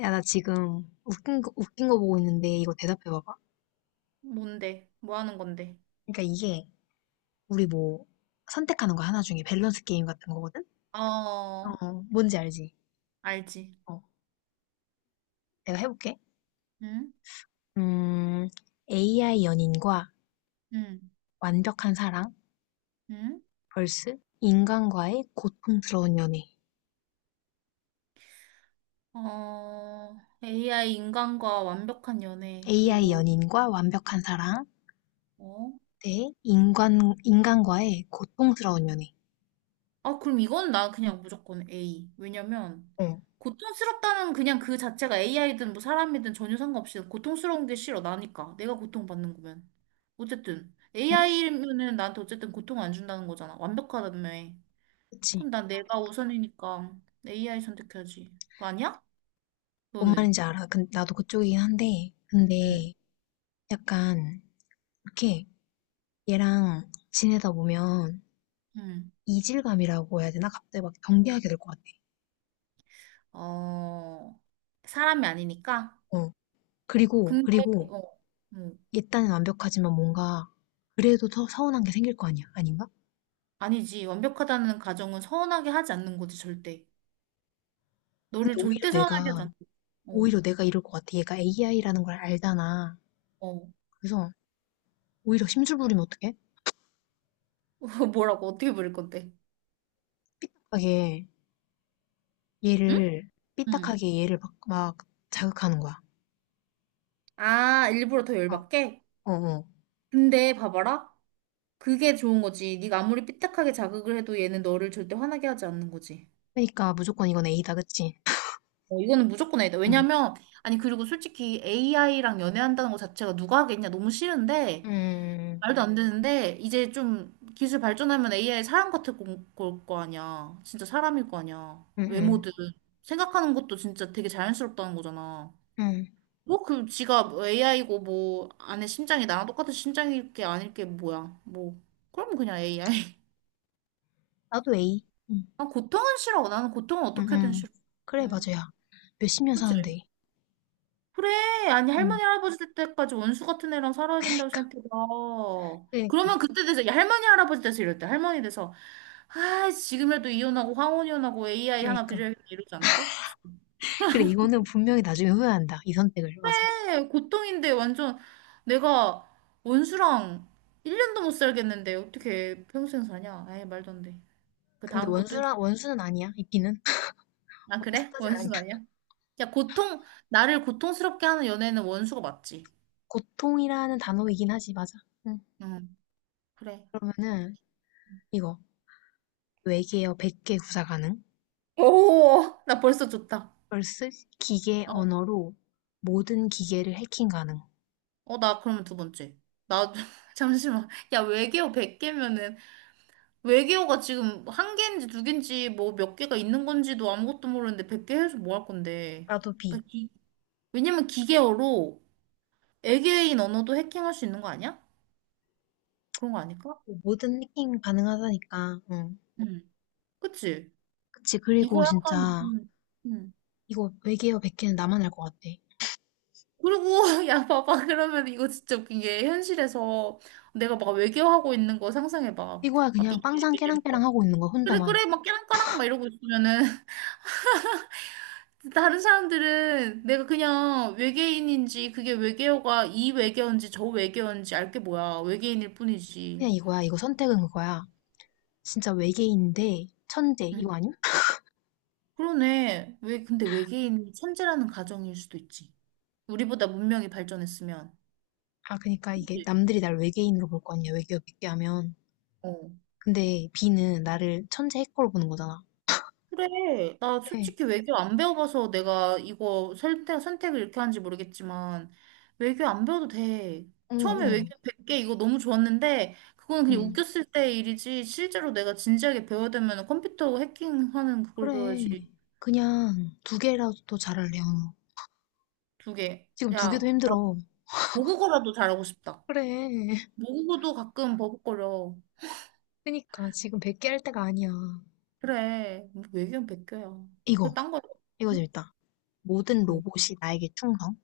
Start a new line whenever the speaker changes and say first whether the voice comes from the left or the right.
left: 야, 나 지금 웃긴 거 보고 있는데 이거 대답해봐봐.
right: 뭔데? 뭐 하는 건데?
left: 그러니까 이게 우리 뭐 선택하는 거 하나 중에 밸런스 게임 같은 거거든?
right: 어,
left: 어, 뭔지 알지?
right: 알지.
left: 어, 내가 해볼게.
right: 응?
left: 음, AI 연인과
right: 응?
left: 완벽한 사랑
right: 응?
left: vs 인간과의 고통스러운 연애.
right: 어, AI 인간과 완벽한 연애.
left: AI
right: 그리고,
left: 연인과 완벽한 사랑
right: 어?
left: 대 인간과의 고통스러운 연애.
right: 아, 그럼 이건 나 그냥 무조건 A. 왜냐면,
left: 어,
right: 고통스럽다는 그냥 그 자체가 AI든 뭐 사람이든 전혀 상관없이 고통스러운 게 싫어. 나니까. 내가 고통받는 거면. 어쨌든,
left: 응?
right: AI면은 나한테 어쨌든 고통 안 준다는 거잖아. 완벽하다며.
left: 그치.
right: 그럼 난 내가 우선이니까 AI 선택해야지. 그거 아니야?
left: 뭔
right: 너는?
left: 말인지 알아. 근 나도 그쪽이긴 한데,
right: 음,
left: 근데 약간 이렇게 얘랑 지내다 보면
right: 음.
left: 이질감이라고 해야 되나? 갑자기 막 경계하게 될 것 같아.
right: 어, 사람이 아니니까.
left: 어. 그리고,
right: 근데,
left: 그리고
right: 어, 음.
left: 얘 딴엔 완벽하지만 뭔가 그래도 더 서운한 게 생길 거 아니야. 아닌가?
right: 아니지. 완벽하다는 가정은 서운하게 하지 않는 거지, 절대.
left: 근데
right: 너를 절대 서운하게 하지 않는 거지.
left: 오히려 내가 이럴 것 같아. 얘가 AI라는 걸 알잖아.
right: 어, 어.
left: 그래서 오히려 심술 부리면 어떡해?
right: 뭐라고, 어떻게 부를 건데?
left: 삐딱하게
right: 응? 응.
left: 삐딱하게 얘를 막, 막 자극하는 거야.
right: 아, 일부러 더
left: 어,
right: 열받게?
left: 어, 어.
right: 근데 봐봐라. 그게 좋은 거지. 네가 아무리 삐딱하게 자극을 해도 얘는 너를 절대 화나게 하지 않는 거지.
left: 그러니까 무조건 이건 A다, 그치?
right: 어, 이거는 무조건 A다.
left: 응,
right: 왜냐면, 아니, 그리고 솔직히 AI랑 연애한다는 거 자체가 누가 하겠냐? 너무 싫은데,
left: 응,
right: 말도 안 되는데 이제 좀 기술 발전하면 AI 사람 같을 걸거 아니야. 진짜 사람일 거 아니야.
left: 응, 응,
right: 외모든 생각하는 것도 진짜 되게 자연스럽다는 거잖아.
left: 응.
right: 뭐 그 지가 AI고 뭐 안에 심장이 나랑 똑같은 심장일 게 아닐 게 뭐야. 뭐 그럼 그냥 AI.
left: 나도 A. 응.
right: 난 고통은 싫어. 나는 고통은 어떻게든
left: 응응.
right: 싫어.
left: 그래,
right: 응.
left: 맞아야. 몇십 년
right: 그치?
left: 사는데.
right: 그래. 아니,
left: 응.
right: 할머니, 할아버지 될 때까지 원수 같은 애랑 살아야 된다고
left: 그니까,
right: 생각해봐. 그러면
left: 그니까,
right: 그때 돼서, 야, 할머니, 할아버지 돼서 이럴 때, 할머니 돼서, 아, 지금이라도 이혼하고, 황혼 이혼하고, AI 하나
left: 그니까.
right: 드려야겠다, 이러지 않을까?
left: 그래, 이거는 분명히 나중에 후회한다. 이 선택을. 맞아.
right: 네, 고통인데, 완전, 내가 원수랑 1년도 못 살겠는데, 어떻게 평생 사냐? 에이, 말도 안 돼. 그
left: 근데
right: 다음 것도 있어.
left: 원수는 아니야, 이끼는.
right: 아,
left: 원수
right: 그래?
left: 따는 아니야.
right: 원수는 아니야? 야, 고통, 나를 고통스럽게 하는 연애는 원수가 맞지.
left: 고통이라는 단어이긴 하지, 맞아. 응.
right: 응, 그래.
left: 그러면은, 이거. 외계어 100개 구사 가능.
right: 오, 나 벌써 좋다.
left: vs 기계
right: 어.
left: 언어로 모든 기계를 해킹 가능.
right: 어, 나 그러면 두 번째. 나, 잠시만. 야, 외계어 100개면은, 외계어가 지금 한 개인지 두 개인지 뭐 몇 개가 있는 건지도 아무것도 모르는데 100개 해서 뭐 할 건데.
left: 나도
right: 나
left: B.
right: 기, 왜냐면 기계어로 외계인 언어도 해킹할 수 있는 거 아니야? 그런 거 아닐까?
left: 뭐 모든 해킹 가능하다니까. 응.
right: 응. 그치?
left: 그치, 그리고
right: 이걸 약간,
left: 진짜,
right: 음.
left: 이거 외계어 100개는 나만 알 것 같아.
right: 그리고, 야, 봐봐. 그러면 이거 진짜 웃긴 게, 현실에서 내가 막 외계어 하고 있는 거 상상해봐.
left: 이거야
right: 막
left: 그냥 빵상
right: 삐삐삐삐.
left: 깨랑깨랑 하고 있는 거
right: 그래,
left: 혼자만
right: 그래. 막 깨랑까랑 막 이러고 있으면은, 다른 사람들은 내가 그냥 외계인인지 그게 외계어가 이 외계어인지 저 외계어인지 알 게 뭐야. 외계인일 뿐이지.
left: 그냥 이거야 이거 선택은 그거야 진짜 외계인인데 천재
right: 응.
left: 이거 아님?
right: 그러네. 왜 근데 외계인이 천재라는 가정일 수도 있지. 우리보다 문명이 발전했으면.
left: 아, 그니까 이게
right: 그치?
left: 남들이 날 외계인으로 볼 거 아니야. 외계어 깊게 하면
right: 어.
left: 근데 B는 나를 천재 해커로 보는 거잖아.
right: 그래. 나
left: 그래.
right: 솔직히 외교 안 배워봐서 내가 이거 선택을 이렇게 하는지 모르겠지만, 외교 안 배워도 돼. 처음에
left: 응
right: 외교 100개 이거 너무 좋았는데, 그거는
left: 응
right: 그냥 웃겼을 때 일이지, 실제로 내가 진지하게 배워야 되면 컴퓨터 해킹하는 그걸 배워야지.
left: 그래. 그냥 두 개라도 더 잘할래. 언우
right: 두 개.
left: 지금 두 개도
right: 야, 나
left: 힘들어.
right: 모국어라도 잘하고 싶다.
left: 그래.
right: 모국어도 가끔 버벅거려.
left: 그니까 지금 100개 할 때가 아니야.
right: 그래. 외교는 1개야. 그거
left: 이거
right: 딴 거.
left: 이거
right: 응?
left: 재밌다. 모든
right: 뭐.
left: 로봇이 나에게 충성.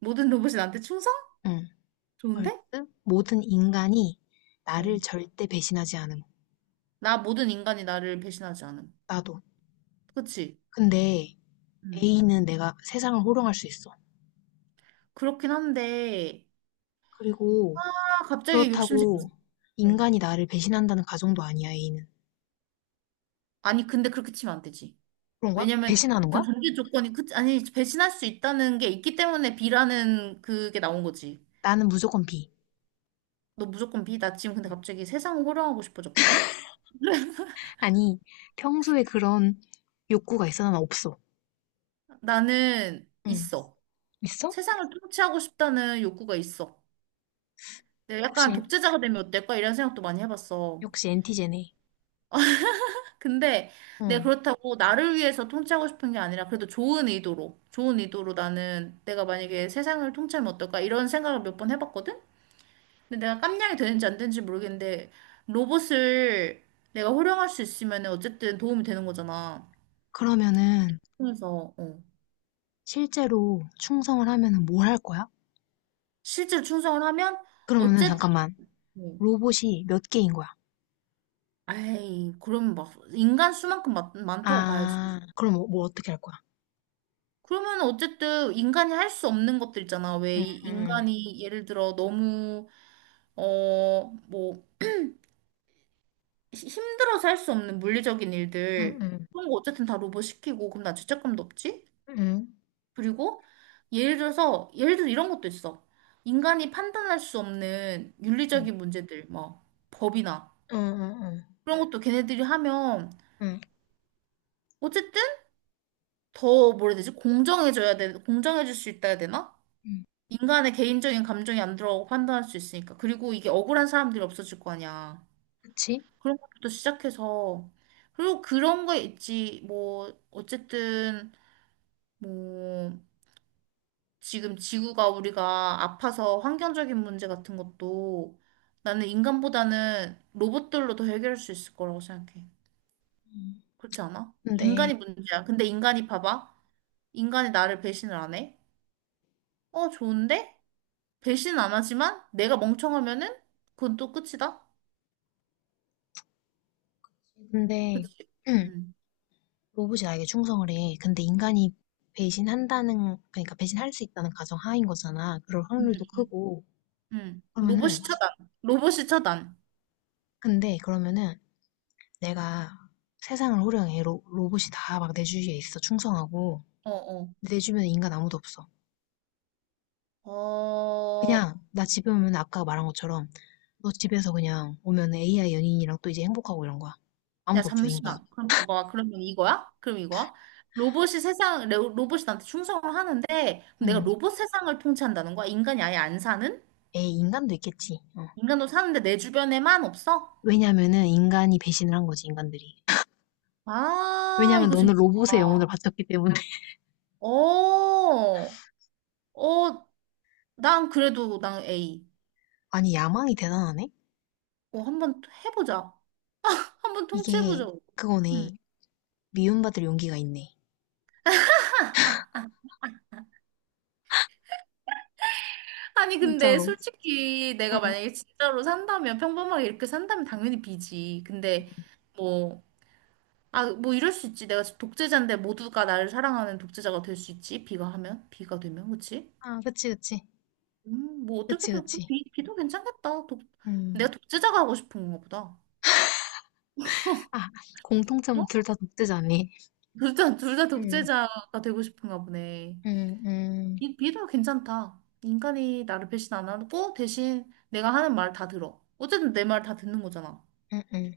right: 모든 로봇이 나한테 충성?
left: 응.
right: 좋은데?
left: 벌스 모든 인간이
right: 어.
left: 나를 절대 배신하지 않음.
right: 나 모든 인간이 나를 배신하지 않음.
left: 나도.
right: 그치?
left: 근데
right: 음.
left: A는 내가 세상을 호령할 수 있어.
right: 그렇긴 한데,
left: 그리고
right: 아, 갑자기 욕심 생겼어.
left: 그렇다고 인간이 나를 배신한다는 가정도 아니야, A는.
right: 아니, 근데 그렇게 치면 안 되지.
left: 그런 거야?
right: 왜냐면
left: 배신하는
right: 그
left: 거야?
right: 전제 조건이, 그, 아니, 배신할 수 있다는 게 있기 때문에 B라는 그게 나온 거지.
left: 나는 무조건 B.
right: 너 무조건 B. 나 지금 근데 갑자기 세상을 호령하고 싶어졌거든?
left: 아니, 평소에 그런 욕구가 있어? 난 없어.
right: 나는
left: 응.
right: 있어.
left: 있어?
right: 세상을 통치하고 싶다는 욕구가 있어. 내가 약간
left: 역시,
right: 독재자가 되면 어떨까? 이런 생각도 많이 해봤어.
left: 역시 엔티제네.
right: 근데 내가
left: 응.
right: 그렇다고 나를 위해서 통치하고 싶은 게 아니라 그래도 좋은 의도로, 좋은 의도로 나는 내가 만약에 세상을 통치하면 어떨까 이런 생각을 몇 번 해봤거든? 근데 내가 깜냥이 되는지 안 되는지 모르겠는데 로봇을 내가 활용할 수 있으면 어쨌든 도움이 되는 거잖아.
left: 그러면은
right: 그래서 어.
left: 실제로 충성을 하면은 뭘 할 거야?
right: 실제로 충성을 하면
left: 그러면은
right: 어쨌든
left: 잠깐만. 로봇이 몇 개인 거야?
right: 아이 그럼 막 인간 수만큼 많다고
left: 아,
right: 봐야지.
left: 그럼 뭐 어떻게 할 거야?
right: 그러면 어쨌든 인간이 할 수 없는 것들 있잖아. 왜
left: 응, 응,
right: 인간이 예를 들어 너무 어, 뭐, 힘들어서 할 수 없는 물리적인 일들,
left: 응,
right: 그런 거 어쨌든 다 로봇 시키고, 그럼 나 죄책감도 없지?
left: 응, 응,
right: 그리고, 예를 들어서, 예를 들어 이런 것도 있어. 인간이 판단할 수 없는
left: 응,
right: 윤리적인 문제들, 뭐, 법이나,
left: 응, 응,
right: 그런 것도 걔네들이 하면,
left: 응,
right: 어쨌든, 더, 뭐라 해야 되지? 공정해져야 돼, 공정해질 수 있다 해야 되나?
left: 응,
right: 인간의 개인적인 감정이 안 들어가고 판단할 수 있으니까. 그리고 이게 억울한 사람들이 없어질 거 아니야.
left: 그치?
right: 그런 것부터 시작해서 그리고 그런 거 있지 뭐 어쨌든 뭐 지금 지구가 우리가 아파서 환경적인 문제 같은 것도 나는 인간보다는 로봇들로 더 해결할 수 있을 거라고 생각해.
left: 응.
right: 그렇지 않아? 인간이
left: 근데,
right: 문제야. 근데 인간이 봐봐. 인간이 나를 배신을 안 해. 어, 좋은데? 배신 안 하지만 내가 멍청하면은 그건 또 끝이다.
left: 근데,
right: 그치?
left: 응,
right: 응.
left: 로봇이 나에게 충성을 해. 근데 인간이 배신한다는, 그러니까 배신할 수 있다는 가정 하인 거잖아. 그럴
right: 응.
left: 확률도
right: 응.
left: 크고.
right: 응.
left: 그러면은,
right: 로봇이 차단. 로봇이 차단.
left: 근데, 그러면은, 내가 세상을 호령해. 로봇이 다 막 내 주위에 있어. 충성하고.
right: 어어.
left: 근데 내 주변에 인간 아무도 없어.
right: 어,
left: 그냥 나 집에 오면 아까 말한 것처럼 너 집에서 그냥 오면 AI 연인이랑 또 이제 행복하고 이런 거야.
right: 야,
left: 아무도 없어, 인간.
right: 잠시만. 그럼 봐봐. 그러면 이거야? 그럼 이거야? 로봇이 세상, 로봇이 나한테 충성을 하는데, 그럼 내가
left: 응.
right: 로봇 세상을 통치한다는 거야? 인간이 아예 안 사는?
left: 에이, 인간도 있겠지. 어.
right: 인간도 사는데 내 주변에만 없어?
left: 왜냐면은 인간이 배신을 한 거지, 인간들이.
right: 아,
left: 왜냐면
right: 이거
left: 너는
right: 재밌다.
left: 로봇의 영혼을 바쳤기 때문에.
right: 어, 어, 난 그래도 난 A.
left: 아니, 야망이 대단하네?
right: 어, 한번 해보자. 한번
left: 이게
right: 통치해보자. 음.
left: 그거네. 미움받을 용기가 있네.
right: 아니, 근데
left: 진짜로.
right: 솔직히
left: 응.
right: 내가 만약에 진짜로 산다면, 평범하게 이렇게 산다면 당연히 B지. 근데, 뭐, 아, 뭐 이럴 수 있지. 내가 독재자인데 모두가 나를 사랑하는 독재자가 될 수 있지. 비가 되면, 그치?
left: 아, 그치, 그치.
right: 뭐
left: 그치,
right: 어떻게든 그
left: 그치.
right: 비도 괜찮겠다. 내가
left: 음.
right: 독재자가 하고 싶은 건가 보다.
left: 아, 공통점은
right: 어?
left: 둘 다 독재자네.
right: 둘 다
left: 응.
right: 독재자가 되고 싶은가 보네.
left: 응, 응,
right: 이 비도 괜찮다. 인간이 나를 배신 안 하고 대신 내가 하는 말 다 들어. 어쨌든 내 말 다 듣는 거잖아.
left: 응, 응.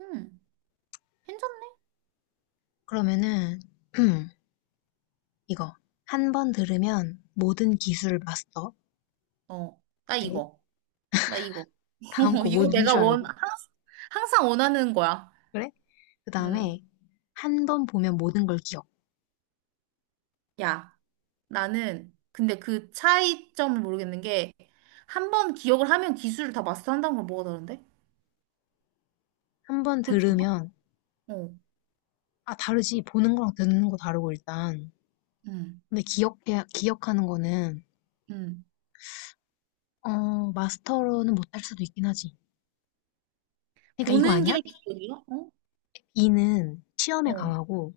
right: 음, 괜찮네.
left: 그러면은, 이거 한 번 들으면 모든 기술을 마스터.
right: 어,
left: 돼.
right: 나 이거.
left: 다음 거 뭔
right: 이거 내가
left: 줄 알고.
right: 항상 항상 원하는 거야.
left: 그래? 그
right: 음,
left: 다음에 한 번 보면 모든 걸 기억.
right: 야. 나는 근데 그 차이점을 모르겠는 게 한 번 기억을 하면 기술을 다 마스터한다는 건 뭐가 다른데?
left: 한 번
right: 그렇지
left: 들으면
right: 않아? 어,
left: 아, 다르지. 보는 거랑 듣는 거 다르고 일단.
right: 음,
left: 근데 기억해 기억하는 거는
right: 음.
left: 어, 마스터로는 못할 수도 있긴 하지. 그러니까 이거
right: 보는 게
left: 아니야?
right: 기억이야? 어,
left: B는 시험에
right: 어,
left: 강하고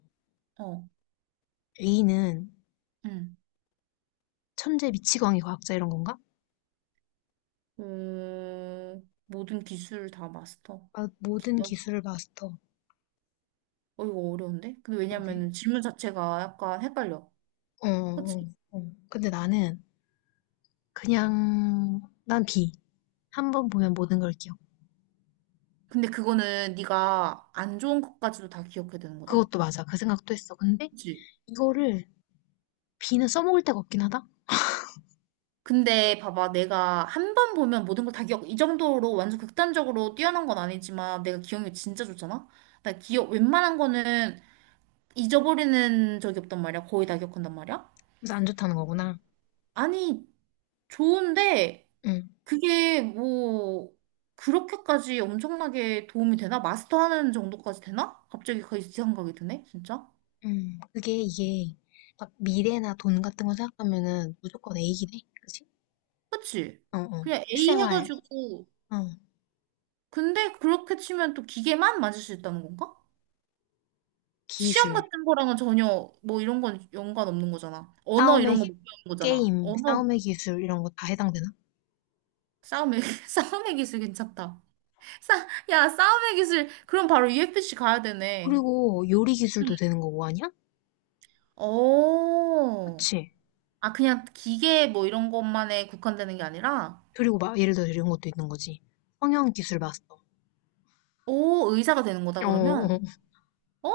right: 어,
left: A는
right: 음.
left: 천재 미치광이 과학자 이런 건가?
right: 모든 기술을 다 마스터.
left: 아, 모든
right: 기억?
left: 기술을 마스터.
right: 어, 이거 어려운데? 근데
left: 그러게.
right: 왜냐면 질문 자체가 약간 헷갈려.
left: 어,
right: 그치?
left: 어, 어. 근데 나는 그냥 난 비. 한 번 보면 모든 걸 기억.
right: 근데 그거는 네가 안 좋은 것까지도 다 기억해야 되는 거다?
left: 그것도 맞아. 그 생각도 했어. 근데
right: 그치?
left: 이거를 비는 써먹을 데가 없긴 하다.
right: 근데 봐봐, 내가 한 번 보면 모든 걸 다 기억, 이 정도로 완전 극단적으로 뛰어난 건 아니지만 내가 기억력이 진짜 좋잖아? 나 기억, 웬만한 거는 잊어버리는 적이 없단 말이야. 거의 다 기억한단 말이야.
left: 그래서 안 좋다는 거구나.
right: 아니, 좋은데
left: 응.
right: 그게 뭐 그렇게까지 엄청나게 도움이 되나? 마스터하는 정도까지 되나? 갑자기 그 생각이 드네, 진짜.
left: 음. 그게 이게 막 미래나 돈 같은 거 생각하면은 무조건 A긴 해. 그치?
right: 그치?
left: 어, 어.
right: 그냥 A
left: 실생활,
right: 해가지고
left: 어.
right: 근데 그렇게 치면 또 기계만 맞을 수 있다는 건가? 시험
left: 기술,
right: 같은 거랑은 전혀 뭐 이런 건 연관 없는 거잖아. 언어
left: 싸움의
right: 이런 거
left: 기-
right: 못 배우는 거잖아.
left: 게임,
right: 언어
left: 싸움의 기술 이런 거 다 해당되나?
right: 싸움의 싸움의 기술 괜찮다. 야, 싸움의 기술 그럼 바로 UFC 가야 되네.
left: 그리고 요리
right: 응.
left: 기술도 되는 거고 아니야?
right: 오.
left: 그치?
right: 아, 그냥 기계 뭐 이런 것만에 국한되는 게 아니라
left: 그리고 막 예를 들어 이런 것도 있는 거지. 성형 기술 마스터.
right: 오, 의사가 되는 거다
left: 어, 어.
right: 그러면.
left: 어.
right: 오,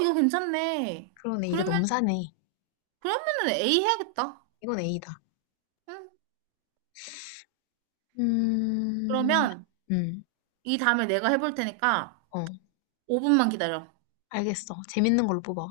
right: 이거 괜찮네.
left: 그러네. 이거
right: 그러면
left: 너무 사네.
right: 그러면은 A 해야겠다.
left: 이건 A다.
right: 응.
left: 음,
right: 그러면
left: 음,
right: 이 다음에 내가 해볼 테니까
left: 어,
right: 5분만 기다려.
left: 알겠어. 재밌는 걸로 뽑아.